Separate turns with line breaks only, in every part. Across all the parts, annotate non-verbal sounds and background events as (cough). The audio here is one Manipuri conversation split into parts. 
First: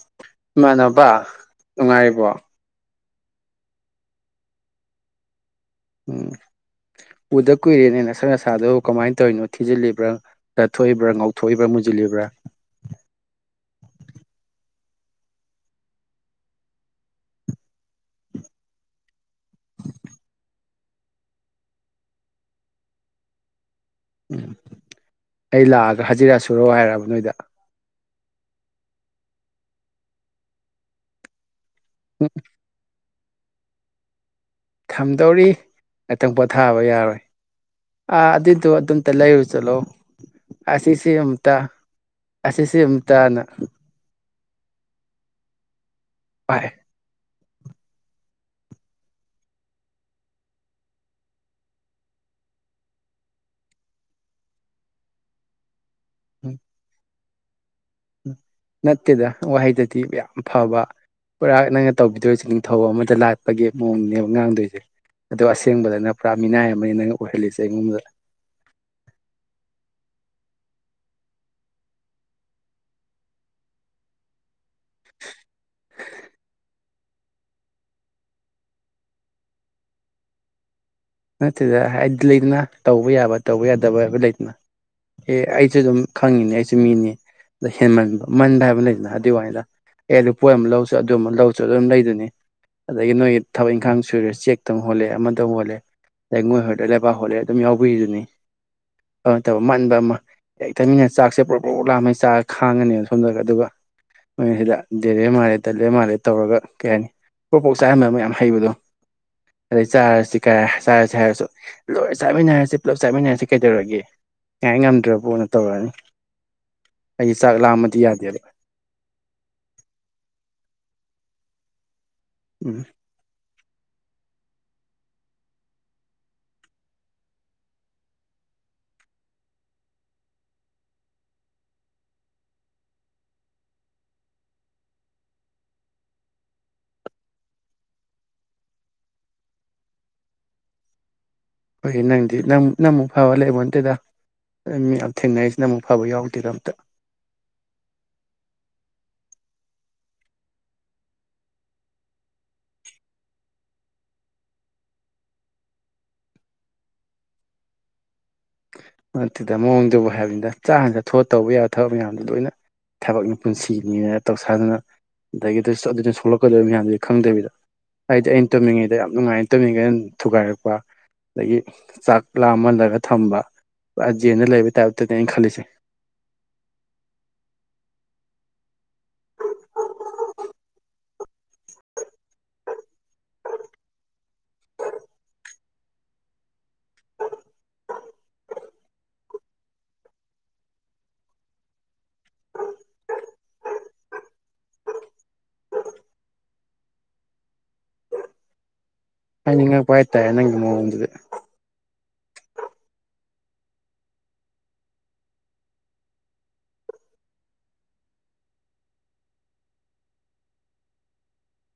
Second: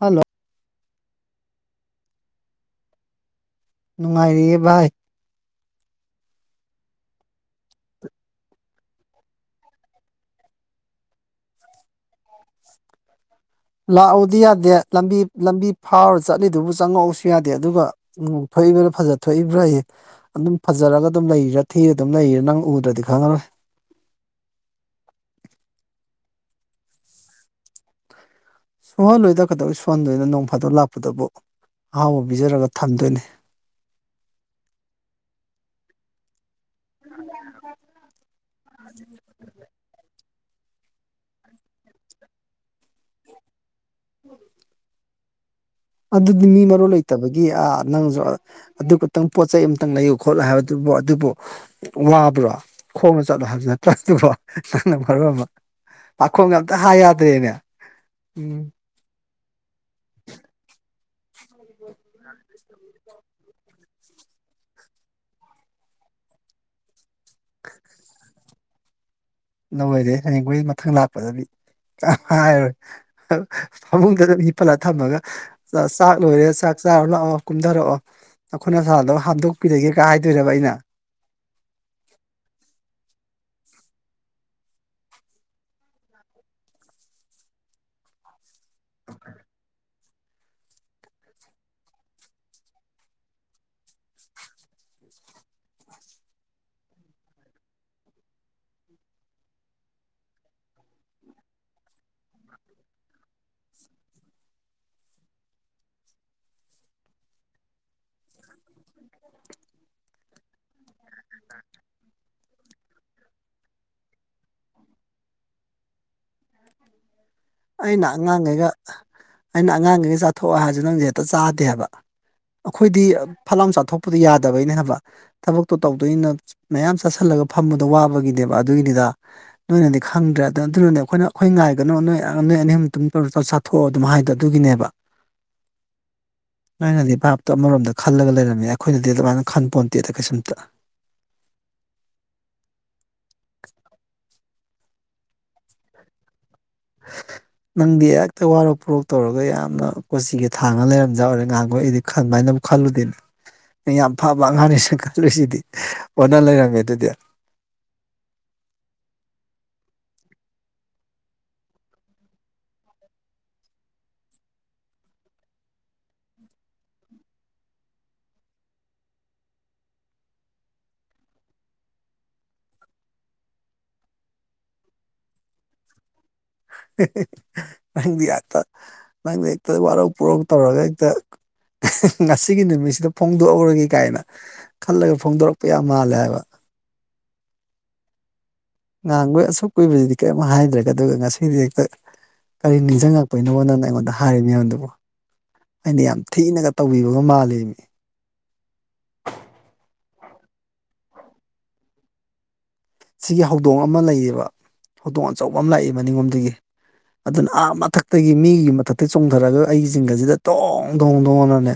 ꯍꯜꯂꯣ
ꯏꯃꯥꯟꯅꯕ ꯅꯨꯡꯉꯥꯏꯔꯤꯕꯣ
ꯅꯨꯡꯉꯥꯏꯔꯤꯌꯦ ꯚꯥꯏ
ꯎꯝ ꯎꯗ ꯀꯨꯏꯔꯦꯅꯦ ꯅꯁꯛ ꯅꯁꯥꯗꯣ ꯀꯃꯥꯏꯅ ꯇꯧꯔꯤꯅꯣ ꯊꯤꯖꯤꯜꯂꯤꯕ꯭ꯔ ꯊꯣꯛꯏꯕ꯭ꯔꯥ ꯉꯥꯎꯊꯣꯛꯏꯕ꯭ꯔꯥ ꯃꯨꯁꯤꯜꯂꯤꯕ꯭ꯔꯥ
ꯂꯥꯛꯎꯗꯤ ꯌꯥꯗꯦ ꯂꯝꯕꯤ ꯂꯝꯕꯤ ꯐꯥꯎꯔ ꯆꯠꯂꯤꯗꯨꯕꯨ ꯆꯪꯉꯛꯎꯁꯨ ꯌꯥꯗꯦ ꯑꯗꯨꯒ ꯎꯝ ꯊꯤꯕ꯭ꯔꯥ ꯐꯖ ꯊꯣꯛꯏꯕ꯭ꯔꯥꯌꯦ ꯑꯗꯨꯝ ꯐꯖꯔꯒ ꯑꯗꯨꯝ ꯂꯩꯔꯤꯔ ꯊꯤꯔ ꯑꯗꯨꯝ ꯂꯩꯔꯤꯔꯥ ꯅꯪ ꯎꯗ꯭ꯔꯗꯤ ꯈꯪꯉꯔꯣꯏ
ꯎꯝ ꯑꯩ ꯂꯥꯛꯑꯒ ꯍꯖꯤꯔ ꯁꯨꯔꯣ ꯍꯥꯏꯔꯕ ꯅꯣꯏꯗ
ꯁꯨꯍꯜꯂꯣꯏꯗ ꯀꯗꯧꯕꯩ ꯁꯨꯍꯟꯗꯣꯏꯅꯣ ꯅꯣꯡ ꯐꯥꯗꯣꯛ ꯂꯥꯛꯄꯗꯕꯨ
ꯎꯝ
ꯑꯍꯥꯎꯕ ꯄꯤꯖꯔꯒ ꯊꯝꯗꯣꯏꯅꯤ
ꯊꯝꯗꯧꯔꯤ ꯉꯥꯛꯇꯪ ꯄꯣꯊꯥꯕ ꯌꯥꯔꯣꯏ ꯑꯥ ꯑꯗꯨꯏꯗꯣ ꯑꯗꯨꯝꯇ ꯂꯩꯔꯨ ꯆꯠꯂꯣ ꯑꯁꯤꯁꯤ ꯑꯝꯇ ꯑꯁꯤꯁꯤ ꯑꯝꯇꯅ
ꯎꯝ ꯑꯗꯨꯗꯤ
ꯄꯥꯏ
ꯃꯤꯔꯣꯟ ꯂꯩ ꯂꯩꯇꯕꯒꯤ ꯑꯥ ꯅꯪꯁꯨ ꯑꯗꯨ ꯈꯛꯇꯪ ꯄꯣꯠ ꯆꯩ ꯑꯃꯇꯪ ꯂꯩꯌꯨ ꯈꯣꯠꯂꯨ ꯍꯥꯏꯕꯗꯨꯕꯨ ꯑꯗꯨꯕꯨ ꯋꯥꯕ꯭ꯔꯣ ꯈꯣꯡꯅ ꯆꯠꯂꯣ ꯍꯥꯏꯕꯁꯨ ꯅꯠꯇ꯭ꯔꯗꯨꯕꯨ ꯅꯪꯅ ꯃꯔꯣꯟ ꯑꯃ ꯄꯥꯈꯣꯡ ꯑꯝꯇ ꯍꯥꯏ ꯌꯥꯗ꯭ꯔꯦꯅꯦ ꯎꯝ
ꯅꯠꯇꯦꯗ ꯋꯥꯍꯩꯗꯗꯤ ꯌꯥꯝ ꯐꯕ ꯄꯨꯔꯥ ꯅꯪꯅ ꯇꯧꯕꯤꯗꯣꯏꯁꯦ ꯅꯤꯡꯊꯧ ꯑꯃꯗ ꯂꯥꯠꯄꯒꯤ ꯃꯑꯣꯡꯅꯦꯕ ꯉꯥꯡꯗꯣꯏꯁꯦ ꯑꯗꯣ ꯑꯁꯦꯡꯕꯗꯅ ꯄꯨꯔꯥ ꯃꯤꯅꯥꯏ ꯑꯃꯅꯤ ꯅꯪ ꯑꯣꯏꯍꯜꯂꯤꯁꯦ ꯑꯩꯉꯣꯟꯗ
ꯂꯣꯏꯔꯦ ꯍꯌꯦꯡꯈꯣꯏ ꯃꯊꯪ ꯂꯥꯛꯄꯗꯗꯤ ꯀꯩꯝ ꯍꯥꯏꯔꯔꯣꯏ ꯐꯃꯨꯡꯗ ꯑꯗꯨꯝ ꯍꯤꯞꯐꯜꯂ ꯊꯝꯃꯒ ꯆꯥꯛ ꯂꯣꯏꯔꯦ ꯆꯥꯛ ꯆꯥꯔꯣ ꯂꯥꯛꯑꯣ ꯀꯨꯝꯊꯔꯛꯑꯣ ꯅꯈꯨꯠ ꯑꯁꯥꯗꯣ ꯍꯥꯝꯗꯣꯛꯄꯤꯔꯒꯦ ꯒꯥꯏ ꯍꯥꯏꯗꯨꯏꯔꯕ ꯑꯩꯅ
ꯅꯠꯇꯦꯗ ꯍꯥꯏꯗꯤ ꯂꯩꯗꯅ ꯇꯧꯕ ꯌꯥꯕ ꯇꯧꯕ ꯌꯥꯗꯕ ꯍꯥꯏꯕ ꯂꯩꯗꯅ ꯑꯦ ꯑꯩꯁꯨ ꯑꯗꯨꯝ ꯈꯪꯉꯤꯅꯦ ꯑꯩꯁꯨ ꯃꯤꯅꯤ ꯑꯗ ꯍꯦꯟꯃꯟꯕ ꯃꯥꯟꯕ ꯍꯥꯏꯕ ꯂꯩꯗꯅ ꯑꯗꯨ ꯋꯥꯅꯤꯗ ꯑꯦ ꯂꯨꯄꯣꯏ ꯑꯃ ꯂꯧꯁꯨ ꯑꯗꯨ ꯑꯃ ꯂꯧꯁꯨ ꯑꯗꯨꯝ ꯂꯩꯗꯨꯅꯤ ꯑꯗꯒꯤ ꯅꯣꯏꯒꯤ ꯊꯕꯛ ꯏꯪꯈꯥꯡ ꯁꯨꯔꯦ ꯆꯦꯛꯛꯇꯪ ꯍꯣꯜꯂꯦ ꯑꯃꯇꯪ ꯍꯣꯜꯂꯦ ꯑꯗꯩ ꯃꯣꯏ ꯍꯣꯏꯗ ꯂꯩꯕꯥꯛ ꯍꯣꯜꯂꯦ ꯑꯗꯨꯝ ꯌꯥꯎꯕꯤꯔꯤꯗꯨꯅꯤ ꯑꯗꯨ ꯇꯧꯕ ꯃꯥꯟꯕ ꯑꯃ ꯌꯥ ꯇꯝꯃꯤꯟꯅ ꯆꯥꯛꯁꯦ ꯄꯨꯂꯞ ꯄꯨꯂꯨ ꯂꯥꯃꯩ ꯆꯥꯒ ꯈꯥꯡꯉꯅꯦ ꯁꯣꯝꯗ ꯑꯗꯨꯒ ꯃꯣꯏ ꯁꯤꯗ ꯗꯦꯔꯦ ꯃꯥꯜꯂꯦ ꯇꯠꯂꯦ ꯃꯥꯜꯂꯦ ꯇꯧꯔꯒ ꯀꯩ ꯍꯥꯏꯅꯤ ꯄꯣꯛꯄꯣꯛ ꯆꯥꯍꯟꯕ ꯑꯃ ꯌꯥꯝꯌꯥꯝ ꯍꯩꯕꯗꯣ ꯑꯗꯩ ꯆꯥꯔꯁꯤ ꯀꯌꯥ ꯆꯥꯔꯁꯤ ꯍꯥꯏꯔꯁꯨ ꯂꯣꯏ ꯆꯥꯃꯤꯟꯅꯔꯁꯤ ꯄꯨꯂꯞ ꯆꯥꯃꯤꯟꯅꯔꯁꯤ ꯀꯩꯗꯧꯔꯒꯦ ꯀꯩꯥꯏ ꯉꯝꯗ꯭ꯔꯕ ꯄꯨꯅ ꯇꯧꯔꯛꯑꯅꯤ ꯑꯩꯒꯤ ꯆꯥꯛ ꯂꯥꯡ
ꯑꯩꯅ ꯑꯉꯥꯡꯈꯩꯒ ꯑꯩꯅ ꯑꯉꯥꯡꯈꯩꯒ ꯆꯥꯊꯣꯛꯑꯣ ꯍꯥꯏꯔꯁꯨ ꯅꯪꯗꯤ ꯍꯦꯛꯇ ꯆꯥꯗꯦꯕ
ꯎꯝ
ꯑꯩꯈꯣꯏꯗꯤ ꯐꯠ ꯂꯥꯎ ꯆꯥꯊꯣꯛꯄꯗꯣ ꯌꯥꯗꯕꯩꯅ ꯍꯥꯏꯕ ꯊꯕꯛꯇꯣ ꯇꯧꯗꯣꯏꯅ ꯃꯌꯥꯝ ꯆꯥꯁꯤꯜꯂꯒ ꯐꯝꯕꯗ ꯋꯥꯕꯒꯤꯅꯦꯕ ꯑꯗꯨꯒꯤꯅꯤꯗ ꯅꯣꯏꯅꯗꯤ ꯈꯪꯗ꯭ꯔꯦ ꯑꯗ ꯑꯗꯨꯅꯅꯦ ꯑꯩꯈꯣꯏꯅ ꯑꯩꯈꯣꯏ ꯉꯥꯏꯒꯅꯣ ꯅꯣꯏ ꯅꯣꯏ ꯑꯅꯤ ꯇꯨꯝ ꯆꯥꯊꯣꯛꯑꯣ ꯑꯗꯨꯝ ꯍꯥꯏꯗꯣ ꯑꯗꯨꯒꯤꯅꯦꯕ ꯅꯣꯢꯅꯗꯤ ꯚꯥꯞꯇꯣ ꯑꯃꯔꯣꯝꯗ ꯈꯜꯂꯒ ꯂꯩꯔꯝꯃꯦ ꯑꯩꯈꯣꯏꯅꯗꯤ ꯑꯗꯨꯃꯥꯏꯅ ꯈꯟ ꯄꯣꯟꯇꯦꯗ ꯀꯩꯁꯨꯝꯇ
ꯍꯣꯏꯅꯦ ꯅꯪꯗꯤ ꯅꯪꯃꯨꯛ ꯐꯕ ꯂꯩꯕꯣꯟ ꯅꯠꯇꯦꯗ ꯃꯤ ꯌꯥꯝ ꯊꯦꯡꯅꯔꯤꯁꯤꯗ ꯅꯪꯃꯨꯛ ꯐꯕ ꯌꯥꯎꯗꯦꯗ ꯑꯝꯇ
ꯍ (inaudible) ꯅꯪꯗꯤ ꯑꯦꯛꯇ ꯋꯥꯔꯣꯛ ꯄꯨꯣꯔꯣꯛ ꯇꯧꯔꯒ ꯌꯥꯝꯅ ꯀꯣꯆꯤꯒ ꯊꯥꯡꯉ ꯂꯩꯔꯝꯖ ꯑꯣꯏꯔꯦ ꯉꯍꯥꯡꯈꯣ ꯑꯩꯗꯤ ꯈꯟꯃꯥꯏꯅꯕꯨ ꯈꯜꯂꯨꯗꯦꯅꯦ ꯌꯥꯝ ꯐꯕ ꯑꯉꯥꯡꯅꯤ ꯁ ꯈꯜꯂꯨꯁꯤꯗꯤ ꯑꯣꯟꯅ ꯂꯩꯔꯝꯃꯦ ꯑꯗꯨꯗꯤ
ꯑꯗꯨꯠꯇꯗ ꯃꯑꯣꯡꯗꯨꯕꯨ ꯍꯥꯏꯕꯅꯤꯅ ꯆꯥꯛ ꯍꯥꯟꯗ ꯊꯣꯑ ꯇꯧꯕ ꯌꯥꯕ ꯊꯕꯛ ꯃꯌꯥꯝꯗꯣ ꯂꯣꯏꯅ ꯊꯕꯛꯅꯤ ꯄꯨꯟꯁꯤꯅꯤꯅ ꯇꯧꯁꯥꯗꯨꯅ ꯑꯗꯒꯤ ꯑꯗꯨꯅ ꯁꯣꯛꯂꯛꯀꯗꯣꯏ ꯃꯌꯥꯝꯗꯨ ꯈꯪꯗꯕꯤꯗ ꯍꯥꯏꯗꯤ ꯑꯩꯅ ꯇꯣꯃꯤꯉꯩꯗ ꯌꯥꯝ ꯅꯨꯡꯉꯥꯏ ꯇꯣꯃꯤꯉꯩꯩꯅ ꯊꯨꯒꯥꯏꯔꯛꯄ ꯑꯗꯒꯤ ꯆꯥꯛ ꯂꯥꯝꯃꯜꯂꯒ ꯊꯝꯕꯖꯦꯟꯅ ꯂꯩꯕ ꯇꯥꯏꯞꯇꯅꯦ ꯑꯩꯅ ꯈꯜꯂꯤꯁꯦ
ꯅꯪꯗꯤ ꯍꯦꯛꯇ ꯅꯪꯗꯤ ꯍꯦꯛꯇ ꯋꯥꯔꯧ ꯄꯨꯔꯧ ꯇꯧꯔꯒ ꯍꯦꯛꯇ ꯉꯁꯤꯒꯤ ꯅꯨꯃꯤꯠꯁꯤꯗ ꯐꯣꯡꯗꯣꯛꯎꯔꯒꯦ ꯀꯥꯏꯅ ꯈꯜꯂꯒ ꯐꯣꯡꯗꯣꯔꯛꯄ ꯌꯥꯝ ꯃꯥꯜꯂꯦ ꯍꯥꯏꯕ ꯉꯥꯡꯕ ꯑꯁꯨꯛ ꯀꯨꯏꯕꯁꯤꯗꯤ ꯀꯔꯤꯝ ꯍꯥꯏꯗ꯭ꯔꯦꯒ ꯑꯗꯨꯒ ꯉꯁꯤꯗꯤ ꯍꯦꯛꯇ ꯀꯔꯤ ꯅꯤꯡꯁꯤꯡꯉꯛꯄꯣꯏꯅꯣ ꯅꯪꯅ ꯑꯩꯉꯣꯟꯗ ꯍꯥꯏꯔꯤꯅꯦꯗꯨꯕꯨ ꯑꯩꯅ ꯌꯥꯝ ꯊꯤꯅꯒ ꯇꯧꯕꯤꯕꯒ ꯃꯥꯜꯂꯤꯕꯅꯤ
ꯍꯥꯏꯅꯤꯡꯉꯛꯄ ꯍꯥꯏꯇꯥꯔꯦ ꯅꯪꯒꯤ ꯃꯑꯣꯡꯗꯨꯗꯤ
ꯁꯤꯒꯤ ꯍꯧꯗꯣꯡ ꯑꯃ ꯂꯩꯌꯦꯕ ꯍꯧꯗꯣꯡ ꯑꯆꯧꯕ ꯑꯃ ꯂꯥꯛꯏ ꯃꯅꯤꯡꯉꯣꯝꯗꯒꯤ ꯑꯗꯨꯅ ꯑꯥ ꯃꯊꯛꯇꯒꯤ ꯃꯤꯒꯤ ꯃꯊꯛꯇ ꯆꯣꯡꯊꯔꯒ ꯑꯩꯒꯤ ꯖꯤꯡꯒꯥꯁꯤꯗ ꯇꯣꯡ ꯗꯣꯡ ꯇꯣꯡꯑꯅꯅꯦ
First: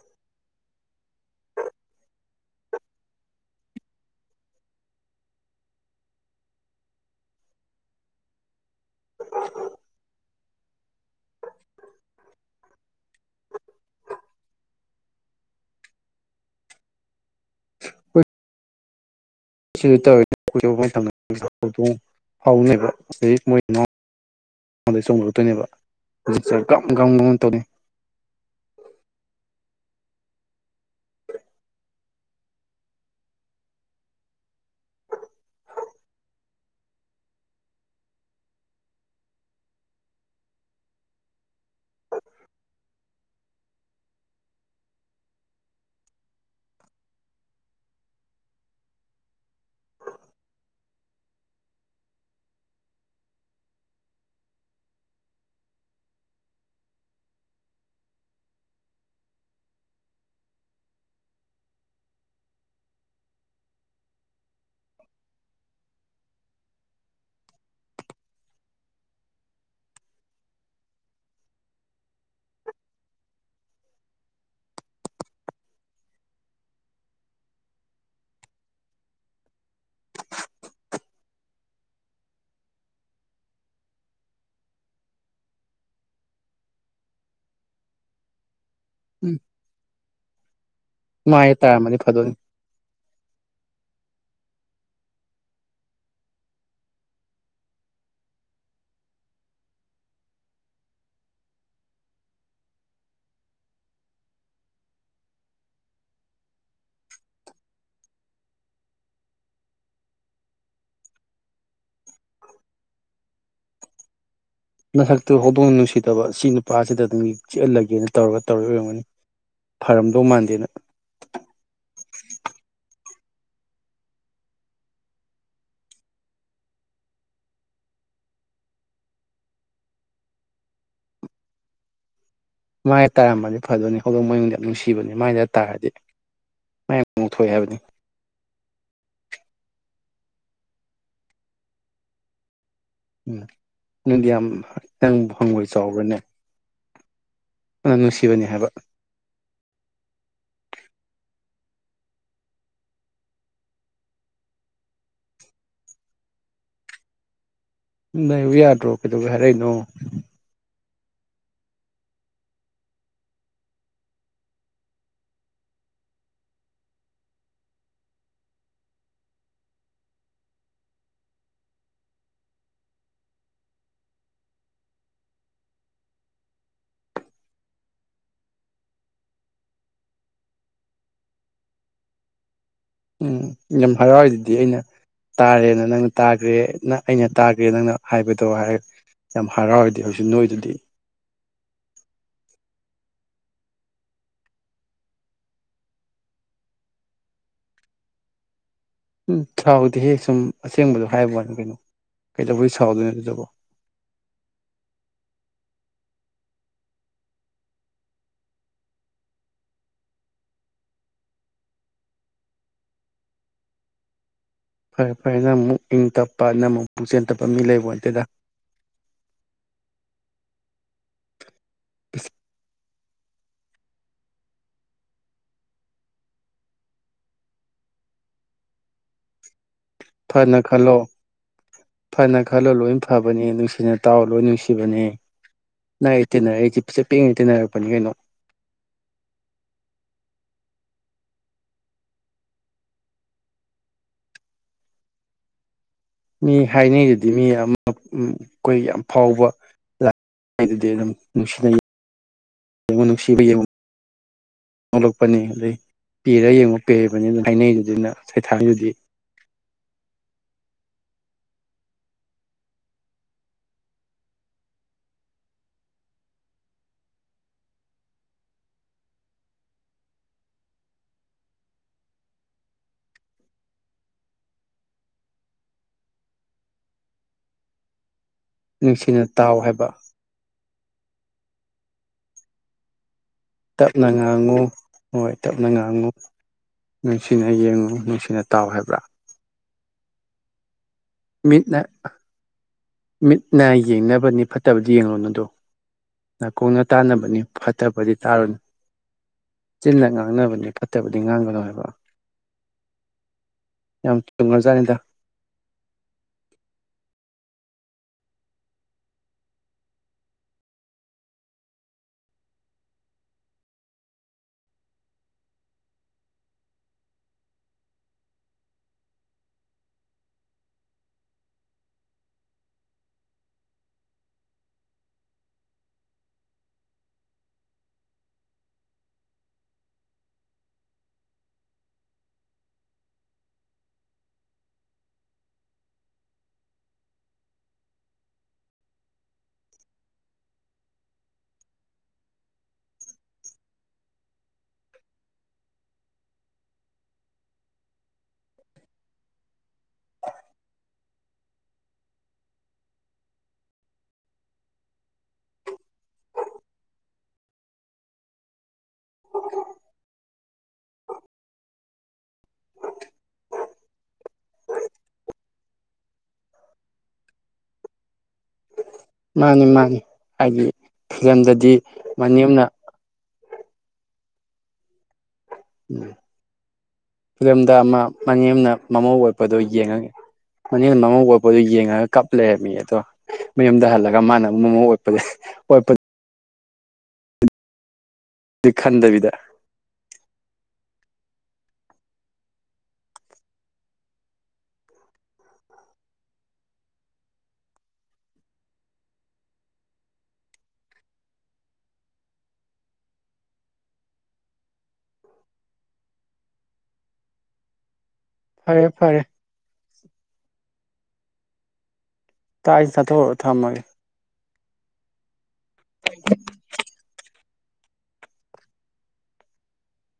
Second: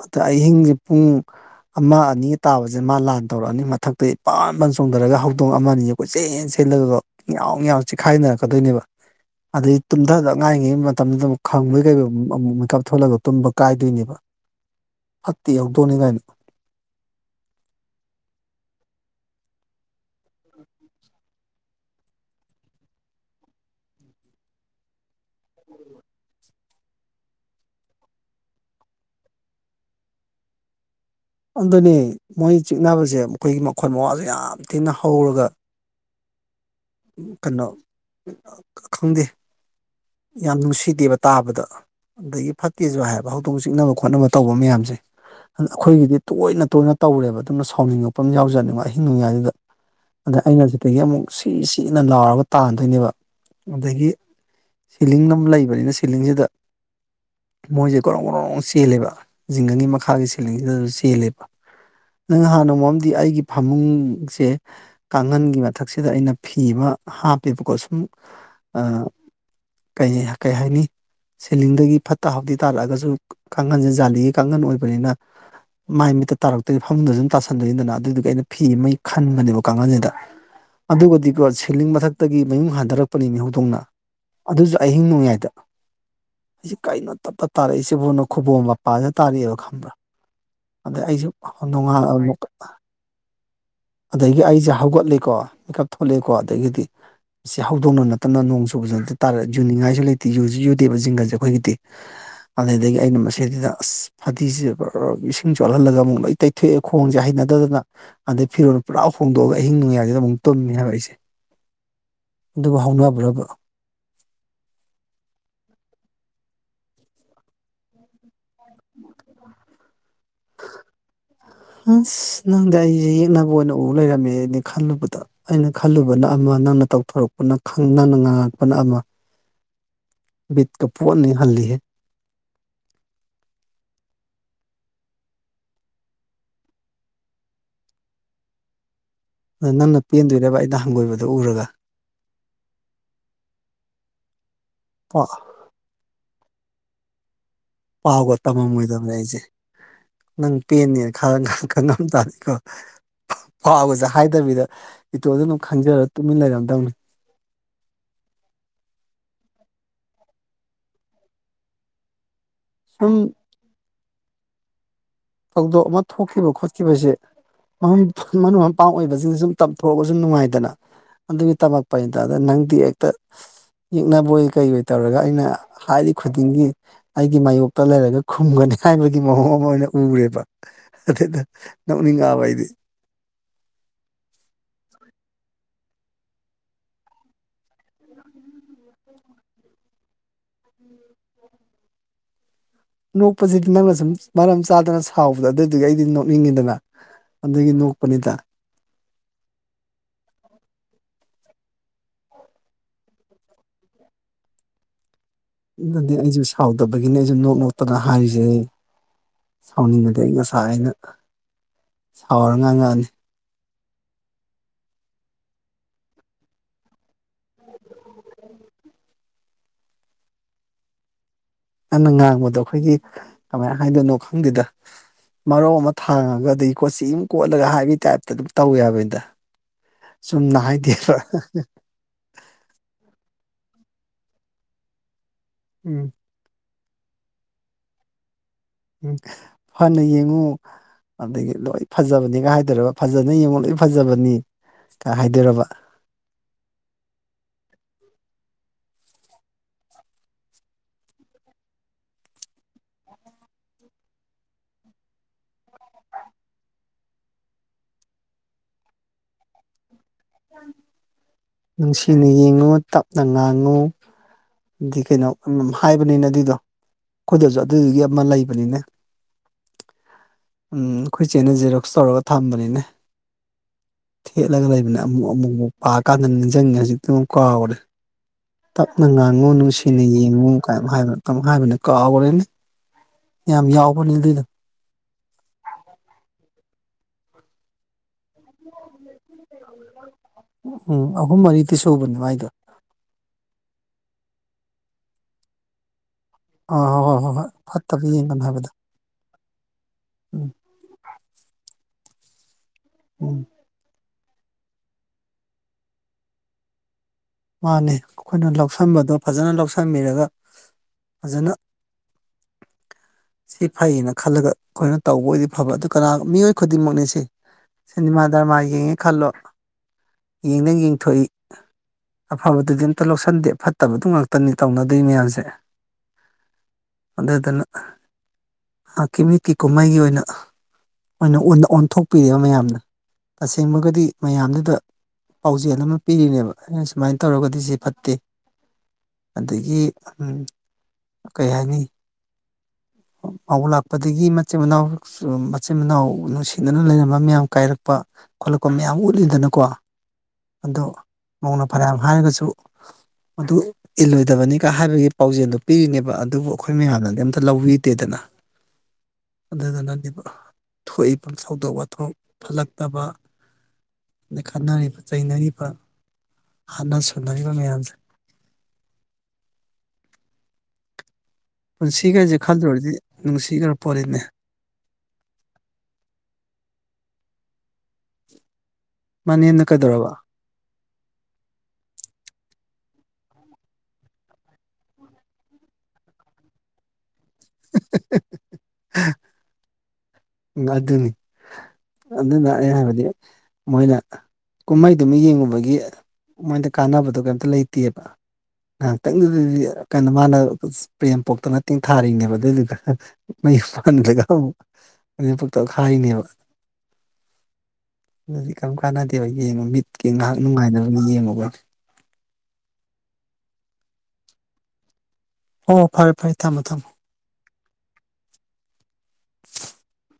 ꯑꯗꯥ ꯑꯍꯤꯡꯁꯦ ꯄꯨꯡ ꯑꯃ ꯑꯅꯤ ꯇꯥꯕꯁꯦ ꯃꯥ ꯂꯥꯟ ꯇꯧꯔꯛꯑꯅꯤ ꯃꯊꯛꯇꯒꯤ ꯐꯟ ꯐꯟ ꯆꯣꯡꯊꯔꯒ ꯍꯧꯗꯣꯡ ꯑꯃꯅꯤ ꯁꯦ ꯀꯣꯏꯆꯦꯟ ꯆꯦꯜꯂꯒꯗꯣ ꯉꯌꯥꯎ ꯉꯌꯥꯎ ꯆꯤꯈꯥꯏꯅꯔꯛꯀꯗꯣꯏꯅꯦꯕ ꯑꯗꯩ ꯇꯨꯝꯊꯗꯛ ꯉꯥꯏꯔꯤꯉꯩ ꯃꯇꯝꯗꯨꯛ ꯈꯪꯕꯣꯏ ꯀꯩꯕꯣꯏ ꯑꯃꯨꯛ ꯃꯤꯀꯞ ꯊꯣꯛꯂꯒ ꯇꯨꯝꯕ ꯀꯥꯏꯗꯣꯏꯅꯦꯕ ꯐꯠꯇꯤ ꯌꯥꯎꯗꯣꯅꯤꯀꯥꯏꯅ
ꯁꯤꯗ ꯇꯧ ꯐꯥꯎꯅꯦꯕ ꯑꯁꯤ ꯃꯣꯏ ꯃꯗꯩ ꯆꯣꯡꯅꯔꯛꯇꯣꯏꯅꯦꯕ ꯍꯧꯖꯤꯛꯁꯔ ꯀ ꯀꯝꯅ ꯇꯧꯅꯤ
ꯑꯗꯨꯅꯤ ꯃꯣꯏ ꯆꯤꯛꯅꯕꯁꯦ ꯃꯈꯣꯏꯒꯤ ꯃꯈꯣꯏ ꯃꯋꯥꯁꯦ ꯌꯥꯝ ꯊꯤꯅ ꯍꯧꯔꯒ ꯀꯅꯥꯣ ꯈꯪꯗꯦ ꯌꯥꯝ ꯅꯨꯡꯁꯤꯗꯦꯕ ꯇꯥꯕꯗ ꯑꯗꯒꯤ ꯐꯠꯇꯦꯁꯨ ꯍꯥꯏꯕ ꯍꯧꯗꯣꯡ ꯆꯤꯛꯅꯕ ꯈꯣꯠꯅꯕ ꯇꯧꯕ ꯃꯌꯥꯝꯁꯦ ꯑꯩꯈꯣꯏꯒꯤꯗꯤ ꯇꯣꯏꯅ ꯇꯣꯏꯅ ꯇꯧꯔꯦꯕ ꯑꯗꯨꯝꯅ ꯁꯥꯎꯅꯤꯡꯉꯛꯄ ꯑꯃ ꯌꯥꯎꯖꯅꯤꯡꯕ ꯑꯍꯤꯡ ꯑꯣꯏꯉꯩꯗꯨꯗ ꯑꯗ ꯑꯩꯅꯖꯤꯗꯒꯤ ꯑꯃꯨꯛ ꯁꯤ ꯁꯤꯅ ꯂꯥꯎꯔꯒ ꯇꯥꯟꯗꯣꯏꯅꯦꯕ ꯑꯗꯒꯤ ꯁꯤꯂꯤꯡ ꯑꯃꯝ ꯂꯩꯕꯅꯤꯅ ꯁꯤꯂꯤꯡꯁꯤꯗ ꯃꯣꯏꯖꯦ ꯒꯣꯔꯣꯡ ꯒꯣꯔꯣꯡꯑꯅꯥ ꯆꯦꯜꯂꯦꯕ ꯖꯤꯡꯒꯒꯤ ꯃꯈꯥꯒꯤ ꯁꯦꯂꯤꯡꯁꯤꯗꯁꯨ ꯆꯦꯜꯂꯦꯕ ꯑꯩ ꯅꯍꯥꯟ ꯅꯣꯡꯃ ꯑꯃꯥꯗꯤ ꯑꯩꯒꯤ ꯐꯃꯨꯡꯁꯦ ꯀꯥꯡꯒꯟꯒꯤ ꯃꯊꯛꯁꯤꯗ ꯑꯩꯅ ꯐꯤ ꯑꯃ ꯍꯥꯞꯄꯦꯕꯀꯣ ꯁꯨꯝ ꯑ ꯀꯩ ꯀꯩ ꯍꯥꯏꯅꯤ ꯁꯦꯂꯤꯡꯗꯒꯤ ꯐꯠꯇ ꯍꯥꯎꯊꯤ ꯇꯥꯔꯛꯑꯒꯖꯨ ꯀꯥꯡꯒꯟꯖꯦ ꯖꯥꯂꯤꯒꯤ ꯀꯥꯡꯒꯟ ꯑꯣꯏꯕꯅꯤꯅ ꯃꯥꯏ ꯃꯤꯠꯇ ꯇꯥꯔꯛꯇꯣꯏ ꯐꯃꯨꯡꯗꯖꯨ ꯗꯨꯝ ꯇꯥꯁꯟꯗꯣꯏꯅꯤꯗꯅ ꯑꯗꯨꯗꯨꯒꯤ ꯑꯩꯅ ꯐꯤ ꯑꯃ ꯈꯟꯕꯅꯦꯕ ꯀꯥꯡꯒꯟꯖꯤꯗ ꯑꯗꯨꯒꯗꯤꯀꯣ ꯁꯤꯂꯤꯡ ꯃꯊꯛꯇꯒꯤ ꯃꯌꯨꯡ ꯍꯟꯗꯔꯛꯄꯅꯤ ꯃꯤ ꯍꯧꯗꯣꯡꯅ ꯑꯗꯨꯖꯨ ꯑꯍꯤꯡ ꯅꯣꯡꯌꯥꯥꯏꯗ ꯑꯩꯁꯦ ꯀꯩꯅꯣ ꯇꯠ ꯇꯠ ꯇꯥꯔꯛꯏꯁꯤꯕꫭꯅ ꯈꯨꯕꯣꯝ ꯃ ꯄꯥꯖꯤꯗ
ꯎꯝ
ꯇꯥꯔꯛꯑꯦꯕ ꯈꯪꯕ꯭ꯔ ꯑꯗ ꯑꯩꯁꯦ
ꯃꯥꯏ
ꯅꯨꯡꯉꯥꯜ
ꯇꯥꯔꯝꯃꯗꯤ ꯐꯗꯣꯏꯅꯤ
ꯂꯛꯑꯕꯅꯤꯀꫭ ꯑꯗꯒꯤ ꯑꯩꯖꯦ ꯍꯧꯒꯠꯂꯦꯀꯣ ꯃꯤꯀꯞ ꯊꯣꯛꯂꯛꯑꯦꯀꯣ ꯑꯗꯒꯤꯗꯤ ꯁꯤ ꯍꯧꯗꯣꯛꯅ ꯅꯠꯇꯅ ꯅꯣꯡ ꯆꯨꯕꯁꯨ ꯅ ꯇꯥꯔ ꯌꯨꯅꯤꯡꯉꯥꯏꯁꯨ ꯂꯩꯇꯦ ꯌꯨꯁꯨ ꯌꯨꯗꯦꯕ ꯖꯤꯡꯒꯁꯦ ꯑꯩꯈꯣꯏꯒꯤꯗꯤ ꯑꯗꯨꯗꯒꯤ ꯑꯩꯅ ꯃꯁꯤꯗꯨꯗ ꯑꯁ ꯐꯗꯤꯁꯤ ꯏꯁꯤꯡ ꯆꯣꯠꯍꯜꯂꯒ ꯑꯃꯨꯛ ꯂꯣꯏ ꯇꯩ ꯑꯗꯩ ꯑꯩ ꯈꯣꯡꯁꯦ ꯍꯩꯅꯗꯗꯅ ꯑꯗꯩ ꯐꯤꯔꯣꯟꯜ ꯄꯨꯔꯥ ꯍꯣꯡꯗꯣꯛꯑꯒ ꯑꯍꯤꯡ ꯅꯣꯡꯌꯥꯏꯁꯤꯗ ꯑꯃꯨꯛ ꯇꯨꯝꯃꯦ ꯍꯥꯏꯕ ꯑꯩꯁꯦ ꯑꯗꯨꯕꯨ ꯍꯧꯅꯕ꯭ꯔꯒ
ꯅꯍꯥꯛꯇꯨ ꯍꯧꯗꯣꯡ ꯅꯨꯡꯁꯤꯗꯕ ꯁꯤ ꯅꯨꯄꯥꯁꯤꯗꯗꯤ ꯆꯤꯛꯍꯜꯂꯥꯒꯦꯅ ꯇꯧꯔꯒ ꯇꯧꯔ ꯑꯣꯏꯔꯝꯒꯅꯤ ꯐꯔꯝꯗꯧ ꯃꯥꯟꯗꯦꯅ
ꯑꯁ ꯅꯪꯗꯤ ꯑꯩꯁꯦ ꯌꯦꯛꯅꯕ ꯑꯣꯏꯅ ꯎ ꯂꯩꯔꯝꯃꯦꯅꯦ ꯈꯜꯂꯨꯕꯗ ꯑꯩꯅ ꯈꯜꯂꯨꯕꯅ ꯑꯃ ꯅꯪꯅ ꯇꯧꯊꯣꯔꯛꯄꯅ ꯈꯪ ꯅꯪꯅ ꯉꯥꯡꯉꯛꯄꯅ ꯑꯃ ꯕꯤꯠꯀ ꯄꯨꯡꯍꯟ ꯍꯦꯛ ꯍꯜꯂꯤꯍꯦ
ꯃꯥꯥꯏ ꯇꯥꯔꯝꯃꯗꯤ ꯐꯗꯣꯏꯅꯤ ꯍꯧꯗꯣꯡ ꯃꯌꯨꯡꯗꯤ ꯅꯨꯡꯁꯤꯕꯅꯤ ꯃꯥꯏꯗ ꯇꯥꯔꯗꯤ ꯃꯥꯏ ꯌꯥꯝ ꯉꯧꯊꯣꯛꯑꯦ ꯍꯥꯏꯕꯅꯤ
ꯑ ꯅꯪꯅ ꯄꯦꯟꯗꯣꯏꯔꯥꯕ ꯑꯩꯩꯅ ꯍꯪꯒꯣꯏꯕꯗꯣ ꯎꯔꯒ
ꯎꯝ ꯅꯪꯗꯤ ꯌꯥꯝ ꯅꯪ ꯍꯪꯉꯣꯏ ꯆꯥꯎꯕ꯭ꯔꯅꯦ ꯌꯥꯝ
ꯄꯥꯎꯒ
ꯅꯨꯡꯁꯤꯕꯅꯤ ꯍꯥꯏꯕ
ꯇꯝꯃꯝꯃꯣꯏꯗꯕꯅꯦ ꯑꯩꯁꯦ ꯅꯪ ꯄꯦꯟꯅꯦ ꯈꯪꯉꯝ ꯈꯪꯉꯝ ꯇꯥꯗꯤꯀꯣ ꯐꯥꯎꯒꯖꯦ ꯍꯥꯏꯗꯕꯤꯗ ꯏꯇꯣꯟꯗ ꯑꯗꯨꯝ ꯈꯟꯖꯔꯥ ꯇꯨꯃꯤꯟ ꯂꯩꯔꯝꯗꯧꯅꯤ
ꯂꯩꯌꯨ ꯌꯥꯗ꯭ꯔꯣ ꯀꯩꯗꯧꯕꯩ ꯍꯥꯏꯔꯛꯏꯅꯣ
ꯁꯨꯝ ꯊꯧꯗꯣꯛ ꯑꯃ ꯊꯣꯛꯈꯤꯕ ꯈꯣꯠꯈꯤꯕꯖꯦ ꯃꯔꯨꯞ ꯃꯔꯨꯞ ꯃꯄꯥꯡ ꯑꯣꯏꯕꯖꯤꯜꯗ ꯁꯨꯝ ꯇꯝꯊꯣꯛꯄꯖꯨ ꯅꯨꯡꯉꯥꯏꯗꯅ ꯑꯗꯨꯒꯤ ꯇꯝꯃꯛꯄꯅꯤꯗ ꯑꯗ ꯅꯪꯗꯤ ꯍꯦꯛꯇ ꯌꯦꯛꯅꯕꯣꯏ ꯀꯩꯕꯣꯏ ꯇꯧꯔꯒ ꯑꯩꯅ ꯍꯥꯏꯔꯤ ꯈꯨꯗꯤꯡꯒꯤ ꯑꯩꯒꯤ ꯃꯥꯌꯣꯛꯇ ꯂꯩꯔꯒ ꯈꯨꯝꯒꯅꯤ ꯍꯥꯏꯕꯒꯤ ꯃꯑꯣꯡ ꯑꯃ ꯑꯣꯏꯅ ꯎꯔꯦꯕ ꯑꯗꯨꯗ ꯅꯣꯛꯅꯤꯡꯉꯛꯑꯕ ꯑꯩꯗꯤ
ꯎꯝ ꯌꯥꯝ ꯍꯔꯥꯎꯗꯨꯗꯤ ꯑꯩꯅ ꯇꯥꯔꯦꯅ ꯅꯪꯅ ꯇꯥꯒ꯭ꯔꯦ ꯑꯩꯅ ꯇꯥꯒ꯭ꯔꯦ ꯅꯪꯅ ꯍꯥꯏꯕꯗꯣ ꯍꯥꯏꯔ ꯌꯥꯝ ꯍꯔꯥꯎꯔꯤꯗꯤ ꯑꯩꯖꯨ ꯅꯣꯛꯏꯗꯨꯗꯤ
ꯅꯣꯛꯄꯖꯤꯗꯤ ꯅꯪꯅ ꯁꯨꯝ ꯃꯔꯝ ꯆꯥꯗꯅ ꯁꯥꯎꯕꯗ ꯑꯗꯨꯗꯨꯒꯤ ꯑꯩꯗꯤ ꯅꯣꯛꯅꯤꯡꯉꯤꯗꯅ ꯑꯗꯨꯒꯤ ꯅꯣꯛꯄꯅꯤꯗ
ꯎꯝ ꯁꯥꯎꯗꯦꯍꯦ ꯁꯨꯝ ꯑꯁꯦꯡꯕꯗꯣ ꯍꯥꯏꯕꯩ ꯋꯥꯅꯤ ꯀꯩꯅꯣ ꯀꯩꯗꯧꯕꯩ ꯁꯥꯎꯗꯣꯏꯅꯣ ꯑꯗꯨꯕꯨ
ꯑꯗꯨꯅꯅꯦ ꯑꯩꯖꯨ ꯁꯥꯎꯗꯕꯒꯤꯅꯦ ꯑꯩꯖꯨ ꯅꯣꯛ ꯅꯣꯛꯇꯅ ꯍꯥꯏꯔꯤꯖꯦ ꯁꯥꯎꯅꯤꯡꯉꯗꯤ ꯑꯩ ꯉꯁꯥꯏꯅ ꯁꯥꯎꯔ ꯉꯥꯡꯉꯛꯑꯅꯤ
ꯐꯔꯦ ꯐꯔꯦ ꯅꯪꯃꯨꯛ ꯏꯪ ꯇꯞꯄ ꯅꯪꯃꯨꯛ ꯄꯨꯛ ꯆꯦꯜ ꯇꯞꯄ ꯃꯤ ꯂꯩꯔꯝꯃꫭꯏ ꯑꯗꯨꯅ
ꯅꯪꯅꯥ ꯉꯥꯡꯕꯗꯣ ꯑꯩꯈꯣꯏꯒꯤ ꯀꯃꯥꯏꯅ ꯍꯥꯏꯗꯣꯏꯅꯣ ꯈꯪꯗꯦꯗ ꯃꯔꯧ ꯑꯃ ꯊꯥꯡꯉꯒ ꯑꯗꯩ ꯀꯣꯆꯤ ꯃꯨꯛ ꯀꯣꯠꯂꯒ ꯍꯥꯏꯕꯒꯤ ꯇꯥꯏꯞꯇ ꯑꯗꯨꯝ ꯇꯧꯋꯦ ꯍꯥꯏꯕꯅꯤꯗ
ꯐꯅ
ꯆꯨꯝꯅ
ꯈꯜꯂꯣ
ꯍꯥꯏꯗꯦꯕ
ꯐꯅ ꯈꯜꯂꫭ ꯂꯣꯏ ꯐꯕꯅꯦ ꯅꯨꯡꯁꯤꯅ ꯇꯥꯎ ꯂꯣꯏ ꯅꯨꯡꯁꯤꯕꯅꯦ
ꯎꯝ
ꯂꯩ ꯇꯤꯟꯅꯔꯛꯏꯖꯩ ꯄꯤꯁꯛ ꯄꯤꯛꯏꯉꯩ ꯇꯤꯟꯅꯔꯛꯄꯅꯤ ꯀꯩꯅꯣ
ꯎꯝ ꯐꯅ ꯌꯦꯡꯉꯨ ꯑꯗꯒꯤ ꯂꯣꯏ ꯐꯖꯕꯅꯤꯒ ꯍꯥꯏꯗꯣꯏꯔꯕ ꯐꯖꯅ ꯌꯦꯡꯉꯨ ꯂꯣꯏ ꯐꯖꯕꯅꯤꯀ ꯍꯥꯏꯗꯣꯏꯔꯕ
ꯃꯤ ꯍꯥꯏꯅꯩꯗꯨꯗꯤ ꯃꯤ ꯑꯃ ꯎꯝ ꯑꯩꯈꯣꯏ ꯌꯥꯝ ꯐꯥꯎꯕ ꯂꯗꯨꯗꯤ ꯑꯗꯨꯝ (unintelligible) ꯅꯨꯡꯁꯤꯅ ꯌꯦꯡꯉꯨ ꯅꯨꯡꯁꯤꯕ ꯌꯦꯡꯉꯨ ꯊꯣꯛꯂꯛꯄꯅꯤ ꯑꯗꯩ ‌ꯄ‌ꯦꯔꯥ ꯌꯦꯡꯉ‌ꯣ ꯄꯦꯕꯅꯤ ꯑꯗꯨꯝ ꯍꯥꯏꯅꯩꯗꯨꯗꯤ ꯅ ꯁꯩꯊꯥꯏꯗꯨꯗꯤ
ꯅꯨꯡꯁꯤꯅ ꯌꯦꯡꯉꯨ ꯇꯞꯅ ꯉꯥꯡꯉꯨ ꯗꯤ ꯀꯩꯅꯣ ꯎꯝ ꯍꯥꯏꯕꯅꯤꯅ‌ꯦ ꯑꯗꯨꯏꯗꯣ ꯑꯩꯈꯣꯏꯗꯁꯨ ꯑꯗꯨꯗꯨꯒꯤ ꯑꯃ ꯂꯩꯕꯅꯤꯅꯦ ꯎꯝ ꯑꯩꯈꯣꯏ ꯆꯦꯅ ꯖꯦꯔꯣꯛꯁ ꯇꯧꯔꯒ ꯊꯝꯕꯅꯤꯅꯦ ꯊꯦꯠꯂꯒ ꯂꯩꯕꯅꯦ ꯑꯃꯨ ꯑꯃꯨꯃꯨꯛ ꯄꯥꯀꯥꯟꯗ ꯅꯤꯡꯁꯤꯡꯉꯦ ꯍꯧꯖꯤꯛꯇꯤ ꯑꯃꯨꯛ ꯀꯥꯎꯈ꯭ꯔ‌ꯦ ꯇꯞꯅ
ꯅꯨꯡꯁꯤꯅ
ꯉꯥꯡꯉꯨ
ꯇꯥꯎ ꯍꯥꯏꯕ
ꯅꯨꯡꯁꯤꯅ ꯌꯦꯡꯉꯨ ꯀꯩꯝ ꯀꯩꯅ‌ꯣꯝ ꯍꯥꯏꯕꯅ‌ꯦ ꯀꯥꯎꯈ꯭ꯔꯦꯅꯦ ꯌꯥꯝ
ꯇꯞꯅ
ꯌꯥꯎꯕꯅꯤ ꯑꯗꯨꯏꯗꯨ
ꯉꯥꯡꯉꯨ ꯍꯣꯏ ꯇꯞꯅ ꯉꯥꯡꯉꯨ ꯅꯨꯡꯁꯤꯅ ꯌꯦꯡꯉꯨ ꯅꯨꯡꯁꯤꯅ ꯇꯥꯎ ꯍꯥꯏꯕ꯭ꯔꯥ
ꯎꯝ ꯑꯍꯨꯝ ꯃꯔꯤꯗꯤ
ꯃꯤꯠꯅ
ꯁꯨꯕꯅꯦ ꯃꯥꯏꯗꯣ
ꯃꯤꯠꯅ ꯌꯦꯡꯅꯕꯅꯤ ꯐꯠꯇꯕꯗꯤ ꯌꯦꯡꯉꯨꯅꫭꯗꯨ ꯅꯥꯀꯣꯡꯅ
ꯑꯥ ꯍꯣꯏ ꯍꯣꯏ ꯍꯣꯏ
ꯇꯥꯟꯅꯕꯅꯤ
ꯍꯣꯏ ꯐꯠꯇꯕ
ꯐꯠꯇꯕꯗꯤ
ꯌꯦꯡꯒꯅꯨ
ꯇꯥꯔꯨꯅꯨ
ꯍꯥꯏꯕꯗꯣ
ꯆꯤꯟꯅ
ꯎꯝ
ꯉꯥꯡꯅꯕꯅꯤ ꯐꯠꯇꯕꯗꯤ ꯉꯥꯡꯒꯅꯨ ꯍꯥꯏꯕ
ꯎꯝ (inaudible) (unintelligible)
ꯌꯥꯝ ꯆꯨꯝꯉꯔꯖꯥꯠꯅꯤꯗ
ꯃꯥꯅꯦ ꯑꯩꯈꯣꯏꯅ ꯂꯧꯁꯟꯕꯗꯣ ꯐꯖꯅ ꯂꯧꯁꯟꯕꯤꯔꯒ ꯐꯖꯅ (unintelligible) (inaudible) ꯁꯤ ꯐꯩꯌꯦꯅ ꯈꯜꯂꯒ ꯑꯩꯈꯣꯏꯅ ꯇꯧꯕ ꯑꯣꯏꯗꯤ ꯐꯕ ꯑꯗꯨ ꯀꯅꯥꯒ ꯃꯤꯑꯣꯏ ꯈꯨꯗꯤꯡꯃꯛꯅꯦ ꯁꯤ ꯁꯤꯅꯦꯃꯥ ꯗꯔꯃꯥ ꯌꯦꯡꯉꯦ ꯈꯜꯂꯣ ꯌꯦꯡꯗꯪ ꯌꯦꯡꯊꯣꯛꯏ ꯑꯐꯕꯗꯨꯗꯤ ꯑꯝꯇ ꯂꯧꯁꯟꯗꯦ ꯐꯠꯇꯕꯗꯨ ꯉꯥꯛꯇꯅꯤ ꯇꯧꯅꯗꯣꯏ ꯃꯌꯥꯝꯁꯦ ꯑꯗꯨꯗꯨꯅ ꯑꯥ ꯀꯤꯃꯤꯠꯀꯤ ꯀꯨꯝꯍꯩꯒꯤ ꯑꯣꯏꯅ ꯑꯣꯏꯅ ꯑꯣꯟꯅ ꯑꯣꯟꯊꯣꯛꯄꯤꯔ‌ꯦꯕ ꯃꯌꯥꯝꯅ ꯇꯁꯦꯡꯕꯒꯤꯗꯤ ꯃꯌꯥꯝꯗꯨꯗ ꯄꯥꯎꯖꯦꯜ ꯑꯃ ꯄꯤꯔꯤꯅꯦꯕ ꯑꯩꯅ ꯁꯨꯃꯥꯏꯅ ꯇꯧꯔꯒꯗꯤ ꯁꯤ ꯐꯠꯇꯦ ꯑꯗꯒꯤ ꯀꯩ ꯍꯥꯏꯅꯤ ꯃꯧ ꯂꯥꯛꯄꯗꯒꯤ ꯃꯆꯤꯟ ꯃꯅꯥꯎ ꯃꯆꯤꯟ ꯃꯅꯥꯎ ꯅꯨꯡꯁꯤꯅꯅ ꯂꯩꯔꯝꯕ ꯃꯌꯥꯝ ꯀꯥꯏꯔꯛꯄ ꯈꯣꯠꯂꯛꯄ ꯃꯌꯥꯝ ꯎꯠꯂꯤꯗꯅꯀꯣ ꯑꯗꯣ ꯃꯧꯅ ꯐꯅꯌꯥꯝ ꯍꯥꯏꯔꯒꯁꯨ ꯑꯗꯨ ꯏꯜꯂꯣꯏꯗꯕꯅꯤꯒ ꯍꯥꯏꯕꯒꯤ ꯄꯥꯎꯖꯦꯜꯗꯨ ꯄꯤꯔꯤꯅꯦꯕ ꯑꯗꯨꯕꯨ ꯑꯩꯈꯣꯏ ꯃꯌꯥꯝꯅꯗꯤ ꯑꯝꯇ ꯂꯧꯕꯤ ꯇꯦꯗꯅ ꯑꯗꯨꯗꯨꯅꯅꯦꯕ ꯊꯣꯛꯏꯕ ꯄꯪꯁꯥꯎꯗ ꯋꯥꯊꯣꯛ ꯐꯠꯂꯛꯇꯕ ꯑꯗꯩ ꯈꯠꯅꯔꯤꯕ ꯆꯩꯅꯔꯤꯕ ꯍꯥꯠꯅ ꯁꯨꯅꯔꯤꯕ ꯃꯌꯥꯝꯁꯦ
ꯃꯥꯅꯤ ꯃꯥꯅꯤ ꯍꯥꯏꯗꯤ ꯐꯤꯂꯝꯗ
ꯄꯨꯟꯁꯤꯒꯁꯦ ꯈꯜꯂꯨꯔꯗꯤ ꯅꯨꯡꯁꯤꯈ꯭ꯔ ꯄꯣꯠꯅꯤꯅꯦ
ꯎ ꯐꯤꯂꯝꯗ ꯑꯃ ꯃꯅꯦꯝꯅ ꯃꯃꯧ ꯑꯣꯠꯄꯗꯣ
ꯃꯅꯦꯝꯅ
ꯌꯦꯡꯉꯒ
ꯀꯩꯗꯧꯔꯕ
ꯃꯅꯦꯝꯅ ꯃꯃꯧ ꯑꯣꯠꯄꯗꯣ ꯌꯦꯡꯉꯒ ꯀꯞ ꯂꯩꯔꯝꯃ‌ꯦꯌ‌ꯦ ꯑꯗꯣ ꯃꯌꯨꯝꯗ ꯍꯜꯂꯒ ꯃꯥꯅ ꯃꯃꯧ ꯑꯣꯠꯄꯖ‌ꯦ ꯑꯣꯠꯄ
(unintelligible)
ꯑꯗꯨ ꯈꯟꯗꯕꯤꯗ
ꯎꯝ ꯑꯗꯨꯅꯤ ꯑꯗꯨꯅ ꯑꯩ ꯍꯥꯏꯕꯗꯤ ꯃꯣꯏꯅ ꯀꯨꯝꯍꯩꯗꯨꯃ ꯌꯦꯡꯉꯨꯕꯒꯤ ꯃꯣꯏꯗ ꯀꯥꯟꯅꯕꯗꯣ ꯀꯩꯝꯇ ꯂꯩꯇꯦꯕ ꯉꯥꯏꯍꯥꯛꯇꯪꯗꯨꯗꯗꯤ ꯀꯩꯅꯣ ꯃꯥꯅ ꯄ꯭ꯔꯦꯝ ꯄꯣꯛꯇꯅ ꯇꯦꯡꯊꯥꯔꯤꯅꯦꯕ ꯑꯗꯨꯗꯨꯒ (unintelligible) ꯃꯅ‌ꯦꯝꯄ‌ꯣꯛꯇ ꯑꯣꯠꯈꯥꯏꯅꯦꯕ ꯑꯗꯨꯗꯤ ꯀꯝ
ꯐꯔꯦ ꯐꯔꯦ
ꯀꯥꯟꯅꯗꯦꯕ ꯑꯩ ꯌꯦꯡꯉꯣ ꯃꯤꯠꯀꯤ ꯉꯥꯏꯍꯥꯛ ꯅꯨꯡꯉꯥꯏꯅꯕꯗꯤ ꯌꯦꯡꯉ‌ꯣꯕ
ꯇꯥ ꯑꯩ ꯆꯥꯊꯣꯛꯎꯔ‌ꯣ ꯊꯝꯃꯒꯦ
ꯑꯣ ꯐꯔꯦ ꯐꯔ‌ꯦ ꯊꯝꯃ‌ꯣ ꯊꯝꯃꯣ (unintelligible)